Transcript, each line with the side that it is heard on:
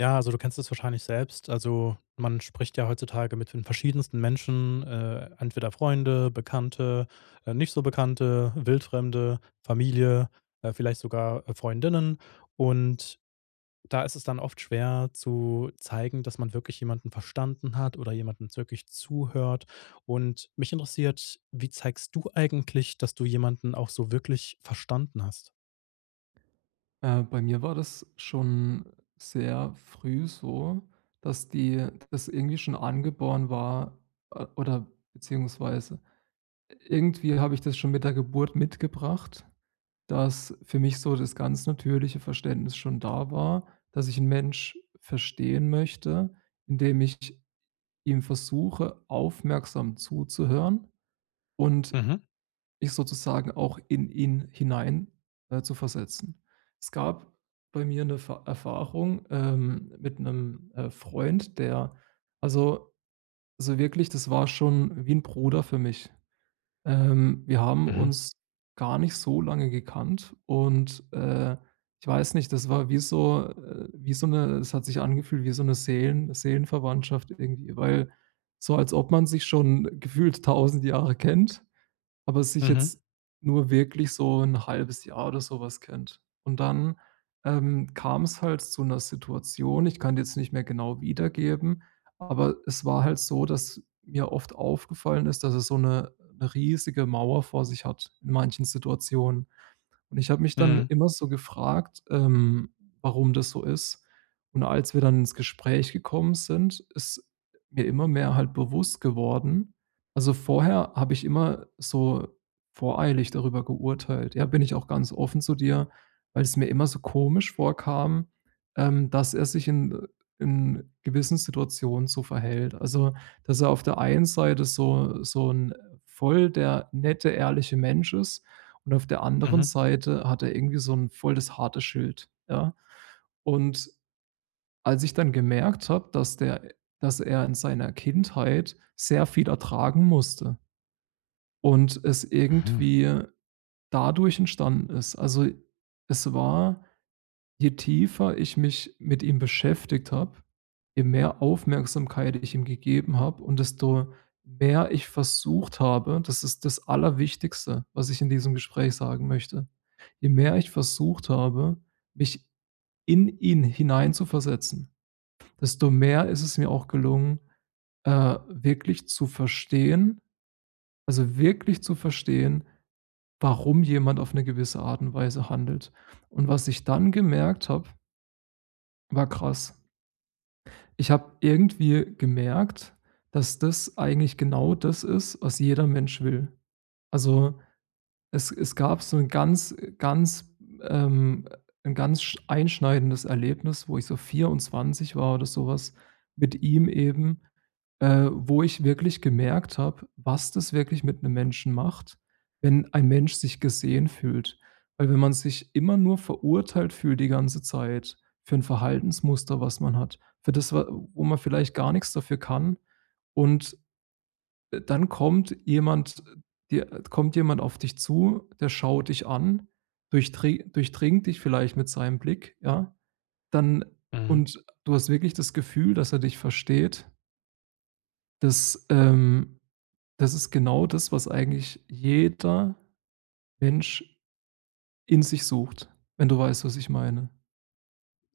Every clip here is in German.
left: Ja, also du kennst es wahrscheinlich selbst. Also, man spricht ja heutzutage mit den verschiedensten Menschen. Äh, entweder Freunde, Bekannte, äh, nicht so Bekannte, Wildfremde, Familie, äh, vielleicht sogar Freundinnen. Und da ist es dann oft schwer zu zeigen, dass man wirklich jemanden verstanden hat oder jemanden wirklich zuhört. Und mich interessiert: Wie zeigst du eigentlich, dass du jemanden auch so wirklich verstanden hast?
right: Äh, bei mir war das schon sehr früh so, dass die dass irgendwie schon angeboren war, äh oder beziehungsweise irgendwie habe ich das schon mit der Geburt mitgebracht, dass für mich so das ganz natürliche Verständnis schon da war, dass ich 'n Mensch verstehen möchte, indem ich ihm versuche, aufmerksam zuzuhören, und
left: Mhm.
right: mich sozusagen auch in ihn hinein äh, zu versetzen. Es gab bei mir 'ne Ver Erfahrung, ähm, mit 'nem, äh, Freund, der also, so wirklich, das war schon wie 'n Bruder für mich. Ähm, wir haben
left: Mhm.
right: uns gar nicht so lange gekannt und, äh, ich weiß nicht, das war wie so äh, wie so 'ne das hat sich angefühlt wie so 'ne Seelen Seelenverwandtschaft irgendwie weil so, als ob man sich schon gefühlt 1.000 Jahre kennt, aber sich
left: Mhm.
right: jetzt nur wirklich so 1/2 Jahr oder so was kennt. Und dann, ähm, kam's halt zu 'ner Situation ich kann die jetzt nicht mehr genau wiedergeben, aber es war halt so, dass mir oft aufgefallen ist, dass er so 'ne 'ne riesige Mauer vor sich hat, in manchen Situationen. Und ich habe mich dann
left: Mhm.
right: immer so gefragt, ähm, warum das so ist. Und als wir dann ins Gespräch gekommen sind, ist mir immer mehr halt bewusst geworden also vorher habe ich immer so voreilig darüber geurteilt. Ja, bin ich auch ganz offen zu dir, weil's mir immer so komisch vorkam, ähm, dass er sich in in gewissen Situationen so verhält. Also, dass er auf der einen Seite so so 'n äh, voll der nette, ehrliche Mensch ist und auf der anderen
left: Mhm.
right: Seite hat er irgendwie so 'n voll das harte Schild, ja. Und als ich dann gemerkt habe, dass der dass er in seiner Kindheit sehr viel ertragen musste und es
left: Mhm.
right: irgendwie dadurch entstanden ist also es war je tiefer ich mich mit ihm beschäftigt habe, je mehr Aufmerksamkeit ich ihm gegeben habe und desto mehr ich versucht habe das ist das Allerwichtigste, was ich in diesem Gespräch sagen möchte: Je mehr ich versucht habe, mich in ihn hineinzuversetzen, desto mehr ist es mir auch gelungen, äh, wirklich zu verstehen also wirklich zu verstehen, warum jemand auf 'ne gewisse Art und Weise handelt. Und was ich dann gemerkt habe war krass. Ich habe irgendwie gemerkt, dass das eigentlich genau das ist, was jeder Mensch will. Also, es es gab so 'n ganz äh, ganz ähm, 'n ganz sch einschneidendes Erlebnis, wo ich so 24 war oder so was mit ihm eben, äh, wo ich wirklich gemerkt habe, was das wirklich mit 'nem Menschen macht, wenn ein Mensch sich gesehen fühlt. Weil wenn man sich immer nur verurteilt fühlt die ganze Zeit für 'n Verhaltensmuster, was man hat, für das, wa wo man vielleicht gar nix dafür kann, und dann kommt jemand dir kommt jemand auf dich zu, der schaut dich an, durchdri durchdringt dich vielleicht mit seinem Blick, ja, dann
left: Mhm.
right: und du hast wirklich das Gefühl, dass er dich versteht. Das, ähm das ist genau das, was eigentlich jeder Mensch in sich sucht, wenn du weißt, was ich meine.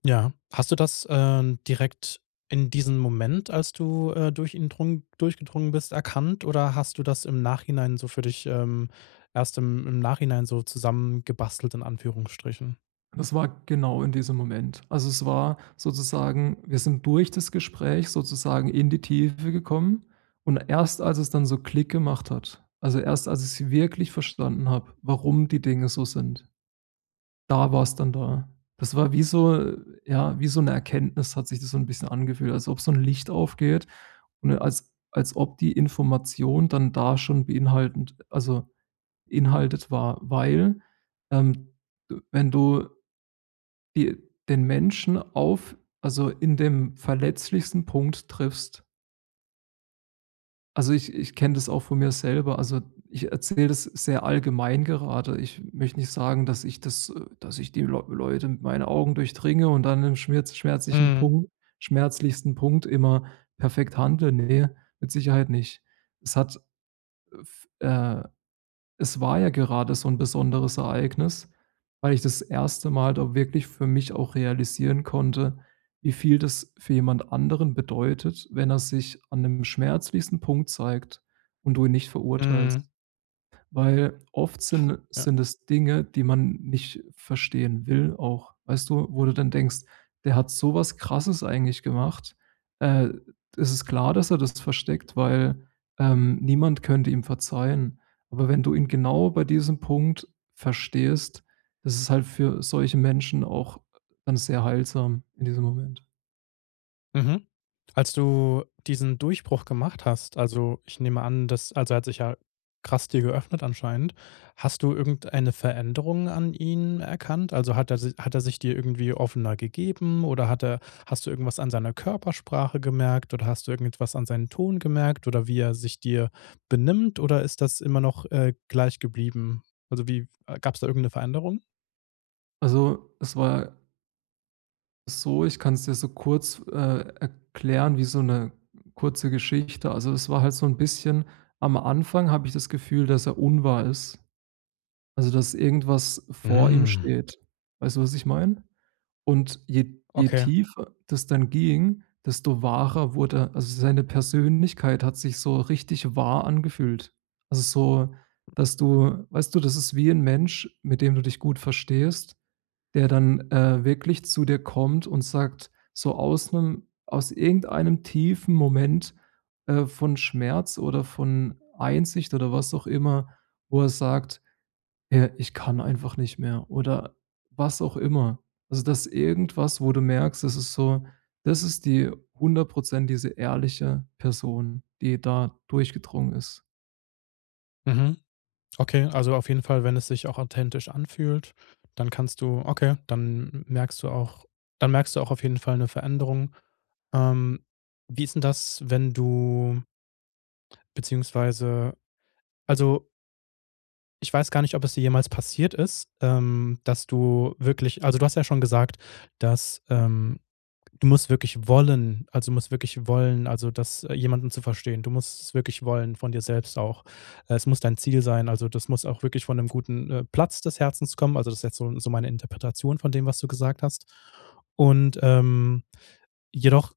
left: Ja. Hast du das, ähm, direkt in diesem Moment, als du, äh, durch ihn drung durchgedrungen bist, erkannt? Oder hast du das im Nachhinein so für dich, ähm erst im im Nachhinein so zusammengebastelt in Anführungsstrichen?
right: Das war genau in diesem Moment. Also, es war sozusagen wir sind durch das Gespräch sozusagen in die Tiefe gekommen. Und erst, als es dann so Klick gemacht hat also erst, als ich's wirklich verstanden habe, warum die Dinge so sind. Da war's dann da. Das war wie so ja, wie so 'ne Erkenntnis hat sich das so 'n bisschen angefühlt, als ob so 'n Licht aufgeht. Und als als ob die Information dann da schon beinhaltend also inhaltet war. Weil ähm, de wenn du die den Menschen auf also in dem verletzlichsten Punkt triffst Also ich ich kenne das auch von mir selber also ich erzähle das sehr allgemein gerade. Ich möchte nicht sagen, dass ich das dass ich die Leu Leute mit meinen Augen durchdringe und dann im schmirz schmerzlichen
left: Mhm.
right: Punkt schmerzlichsten Punkt immer perfekt handle, ne, mit Sicherheit nicht. Es hat, äh, f äh, es war ja gerade so 'n besonderes Ereignis, weil ich das erste Mal da wirklich für mich auch realisieren konnte, wie viel das für jemand anderen bedeutet, wenn er sich an 'nem schmerzlichsten Punkt zeigt und du ihn nicht verurteilst.
left: Mhm.
right: Weil, oft sind
left: Ja.
right: sind es Dinge, die man nicht verstehen will auch. Weißt du, wo du dann denkst, der hat so was Krasses eigentlich gemacht. Äh, es ist klar, dass er das versteckt, weil ähm, niemand könnte ihm verzeihen. Aber wenn du ihn genau bei diesem Punkt verstehst, ist es halt für solche Menschen auch dann sehr heilsam in diesem Moment.
left: Mhm. Als du diesen Durchbruch gemacht hast also ich nehme an, das also er hat sich ja krass dir geöffnet anscheinend, hast du irgendeine Veränderung an ihn erkannt? Also hat er si hat er sich dir irgendwie offener gegeben oder hat er hast du irgendwas an seiner Körpersprache gemerkt oder hast du irgendetwas an seinen Ton gemerkt oder wie er sich dir benimmt oder ist das immer noch, äh, gleich geblieben? Also wie gab's da irgend 'ne Veränderung?
right: Also, es war so, ich kann's dir so kurz, äh, erklären wie so 'ne kurze Geschichte. Also, es war halt so 'n bisschen am Anfang habe ich das Gefühl, dass er unwahr ist, also dass irgendwas vor ihm
left: Mhm.
right: steht. Weißt du, was ich meine? Und je je
left: Okay.
right: tiefer das dann ging, desto wahrer wurde also seine Persönlichkeit hat sich so richtig wahr angefühlt. Also so, dass du weißt du, das ist wie 'n Mensch, mit dem du dich gut verstehst, der dann, äh, wirklich zu dir kommt und sagt, so aus 'nem aus irgendeinem tiefen Moment, äh, von Schmerz oder von Einsicht oder was auch immer, wo er sagt: „Ja, ich kann einfach nicht mehr“, oder was auch immer. Also, dass irgendwas, wo du merkst, das ist so das ist die 100 % diese ehrliche Person, die da durchgedrungen ist.
left: Mhm. Okay, also auf jeden Fall, wenn es sich auch authentisch anfühlt, dann kannst du okay, dann merkst du auch dann merkst du auch auf jeden Fall 'ne Veränderung. Ähm, wie ist 'n das, wenn du beziehungsweise also ich weiß gar nicht, ob es dir jemals passiert ist, ähm, dass du wirklich also du hast ja schon gesagt, dass ähm, du musst wirklich wollen. Also, du musst wirklich wollen also das jemanden zu verstehen. Du musst es wirklich wollen von dir selbst auch. Es muss dein Ziel sein, also das muss auch wirklich von 'nem guten, äh, Platz des Herzens kommen. Also, das ist jetzt so 'n so meine Interpretation von dem, was du gesagt hast. Und, ähm, jedoch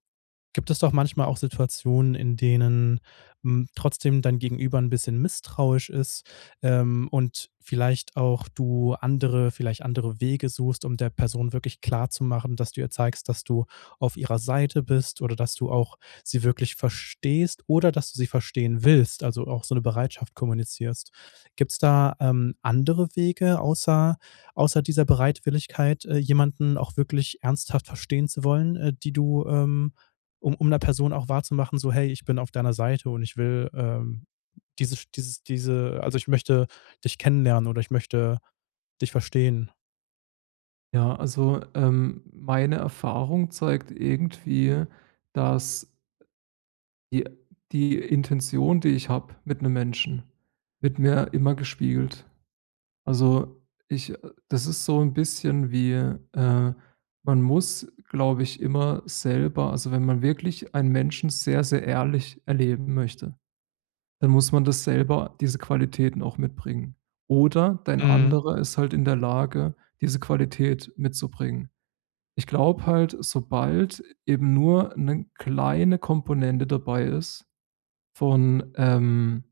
left: gibt es doch manchmal auch Situationen, in denen, hm, trotzdem dein Gegenüber 'n bisschen misstrauisch ist, ähm, und vielleicht auch du andere vielleicht andere Wege suchst, um der Person wirklich klarzumachen, dass du ihr zeigst, dass du auf ihrer Seite bist, oder, dass du auch sie wirklich verstehst oder dass du sie verstehen willst, also auch so 'ne Bereitschaft kommunizierst. Gibt's da, ähm, andere Wege außer außer dieser Bereitwilligkeit, äh, jemanden auch wirklich ernsthaft verstehen zu wollen, äh, die du, ähm um um 'ner Person auch wahrzumachen, so: „Hey, ich bin auf deiner Seite und ich will, ähm dieses dieses diese also ich möchte dich kennenlernen oder ich möchte dich verstehen.“
right: Ja, also, ähm, meine Erfahrung zeigt irgendwie, dass die die Intention, die ich habe mit 'nem Menschen wird mir immer gespiegelt. Also ich äh, das ist so 'n bisschen wie, äh man muss, glaube ich, immer selber also wenn man wirklich einen Menschen sehr, sehr ehrlich erleben möchte, dann muss man das selber diese Qualitäten auch mitbringen. Oder dein
left: Mhm.
right: Anderer ist halt in der Lage, diese Qualität mitzubringen. Ich glaube halt, sobald eben nur 'ne kleine Komponente dabei ist von, ähm,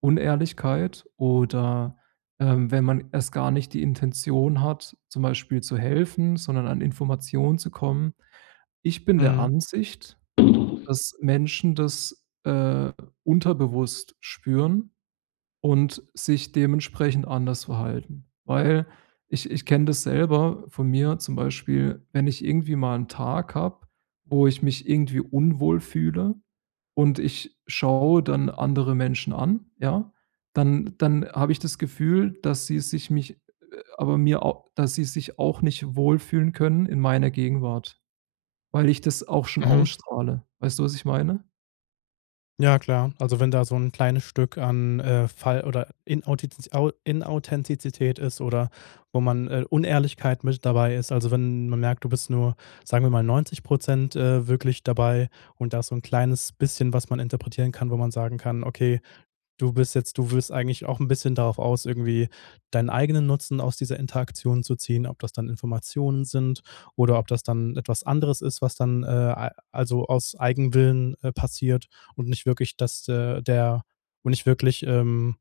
right: Unehrlichkeit oder ähm, wenn man erst gar nicht die Intention hat, zum Beispiel zu helfen, sondern an Informationen zu kommen. Ich bin der
left: Mhm.
right: Ansicht, dass Menschen das, äh, unterbewusst spüren und sich dementsprechend anders verhalten. Weil, ich ich kenne das selber von mir zum Beispiel, wenn ich irgendwie mal 'n Tag habe, wo ich mich irgendwie unwohl fühle und ich schaue dann andere Menschen an, ja, dann dann habe ich das Gefühl, dass sie sich mich äh, aber mir au dass sie sich auch nicht wohlfühlen können in meiner Gegenwart, weil ich das auch schon
left: Mhm.
right: ausstrahle. Weißt du, was ich meine?
left: Ja klar, also, wenn da so 'n kleines Stück an, äh, Fall oder Inauthitzi Au Inauthentizität ist oder wo man, äh Unehrlichkeit mit dabei ist. Also, wenn man merkt, du bist nur, sagen wir mal, 90 %, äh wirklich dabei und da ist so 'n kleines bisschen, was man interpretieren kann, wo man sagen kann: „Okay, du bist jetzt du willst eigentlich auch 'n bisschen darauf aus, irgendwie deinen eigenen Nutzen aus dieser Interaktion zu ziehen“, ob das dann Informationen sind oder ob das dann etwas anderes ist, was dann, äh, al also, aus Eigenwillen, äh, passiert und nicht wirklich, dass de der und nicht wirklich, ähm,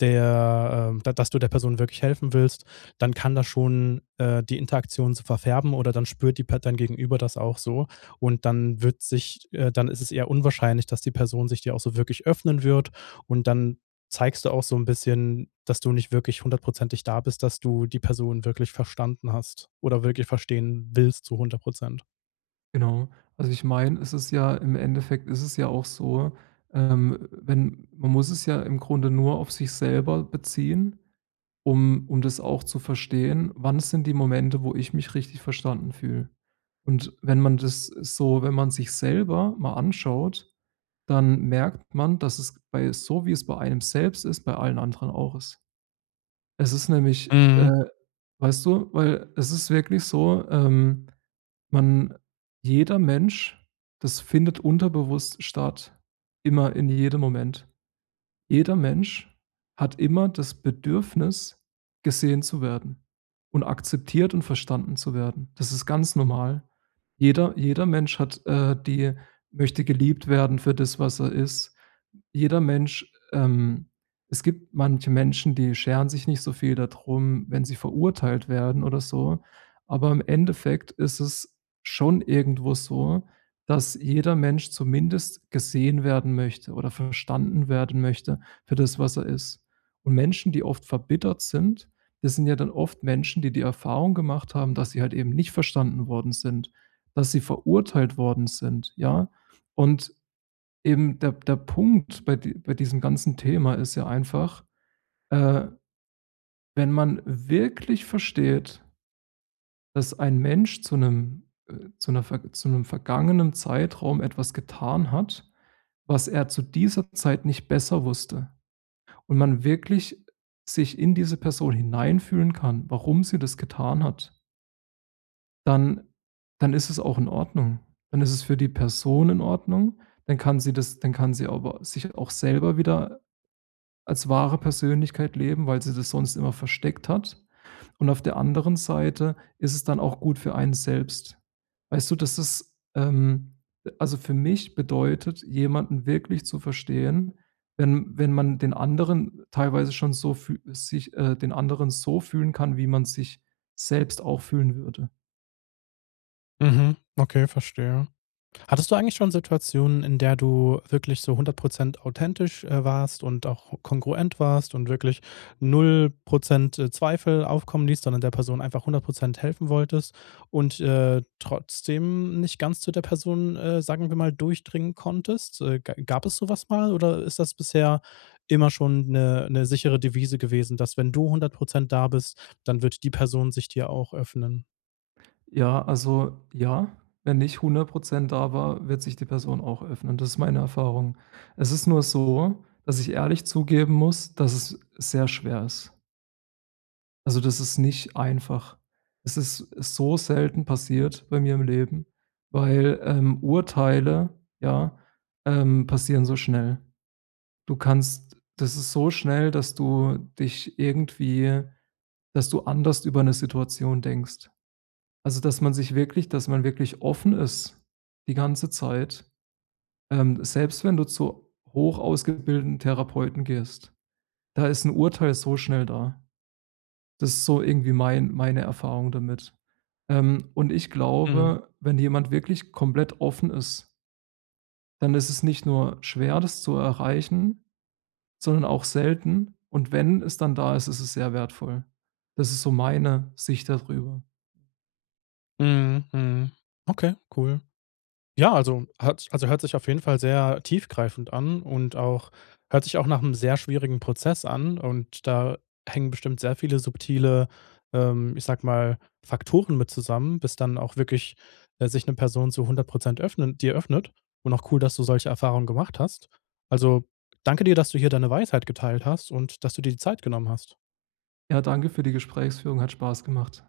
left: der ähm, da dass du der Person wirklich helfen willst, dann kann das schon, äh, die Interaktion so verfärben oder dann spürt die Part dein Gegenüber das auch so. Und dann wird sich äh, dann ist es eher unwahrscheinlich, dass die Person sich dir auch so wirklich öffnen wird. Und dann zeigst du auch so 'n bisschen, dass du nicht wirklich hundertprozentig da bist, dass du die Person wirklich verstanden hast oder wirklich verstehen willst zu 100 %.
right: Genau. Also, ich meine, es ist ja im Endeffekt ist es ja auch so, ähm, wenn man muss es ja im Grunde nur auf sich selber beziehen, um und das auch zu verstehen: „Wann sind die Momente, wo ich mich richtig verstanden fühle?“ Und wenn man das, äh, so wenn man sich selber mal anschaut, dann merkt man, dass es bei so, wie es bei einem selbst ist, bei allen anderen auch ist. Es ist nämlich,
left: Mhm.
right: äh, weißt du weil es ist wirklich so, ähm, man jeder Mensch das findet unterbewusst statt, immer in jedem Moment. Jeder Mensch hat immer das Bedürfnis, gesehen zu werden und akzeptiert und verstanden zu werden. Das ist ganz normal. Jeder jeder Mensch hat, äh, die möchte geliebt werden für das, was er ist. Jeder Mensch, ähm es gibt manche Menschen, die scheren sich nicht so viel dadrum, wenn sie verurteilt werden oder so. Aber im Endeffekt ist es schon irgendwo so, dass jeder Mensch zumindest gesehen werden möchte oder verstanden werden möchte für das, was er ist. Und Menschen, die oft verbittert sind, das sind ja dann oft Menschen, die die Erfahrung gemacht haben, dass sie halt eben nicht verstanden worden sind, dass sie verurteilt worden sind, ja? Und eben der P der Punkt bei di bei diesem ganzen Thema ist ja einfach, äh, wenn man wirklich versteht dass ein Mensch zu 'nem äh, zu 'ner verg zu 'nem vergangenen Zeitraum etwas getan hat, was er zu dieser Zeit nicht besser wusste und man wirklich sich in diese Person hineinfühlen kann, warum sie das getan hat dann dann ist es auch in Ordnung. Dann ist es für die Person in Ordnung, dann kann sie das dann kann sie aber sich auch selber wieder als wahre Persönlichkeit leben, weil sie das sonst immer versteckt hat. Und auf der anderen Seite ist es dann auch gut für einen selbst. Weißt du, das ist ähm, äh, also, für mich bedeutet, jemanden wirklich zu verstehen, wenn wenn man den anderen teilweise schon so fü sich äh, den anderen so fühlen kann, wie man sich selbst auch fühlen würde.
left: Mhm. Okay, verstehe. Hattest du eigentlich schon Situationen, in der du wirklich so 100 % authentisch, äh, warst und auch kongruent warst und wirklich 0 %, äh, Zweifel aufkommen ließt, sondern der Person einfach 100 % helfen wolltest und, äh, trotzdem nicht ganz zu der Person äh, sagen wir mal, durchdringen konntest. Äh, ga gab es so was mal oder ist das bisher immer schon 'ne 'ne sichere Devise gewesen, dass wenn du 100 % da bist, dann wird die Person sich dir auch öffnen?
right: Ja, also, ja, wenn ich 100 % da war, wird sich die Person auch öffnen. Das ist meine Erfahrung. Es ist nur so, dass ich ehrlich zugeben muss, dass es sehr schwer ist. Also das ist nicht einfach. Es ist, äh, so selten passiert bei mir im Leben, weil, ähm, Urteile ja, ähm passieren so schnell. Du kannst das ist so schnell, dass du dich irgendwie dass du anders über 'ne Situation denkst. Also, dass man sich wirklich dass man wirklich offen ist die ganze Zeit. Ähm, selbst wenn du zu hoch-ausgebildeten Therapeuten gehst. Da ist 'n Urteil so schnell da. Das ist so irgendwie mein meine Erfahrung damit. Ähm, und ich
left: Mhm.
right: glaube, wenn jemand wirklich komplett offen ist dann ist es nicht nur schwer, das zu erreichen, sondern auch selten. Und wenn es dann da ist, ist es sehr wertvoll. Das ist so meine Sicht da drüber.
left: Mhm, mhm. Okay, cool. Ja, also, hat si also, hört sich auf jeden Fall sehr tiefgreifend an und auch hört sich auch nach 'nem sehr schwierigen Prozess an und da hängen bestimmt sehr viele subtile ähm, ich sage mal, Faktoren mit zusammen, bis dann auch wirklich, äh, sich ne Person zu 100 % öffnen dir öffnet. Und auch cool, dass du solche Erfahrungen gemacht hast. Also, danke dir, dass du hier deine Weisheit geteilt hast und, dass du dir die Zeit genommen hast.
right: Ja, danke für die Gesprächsführung, hat Spaß gemacht.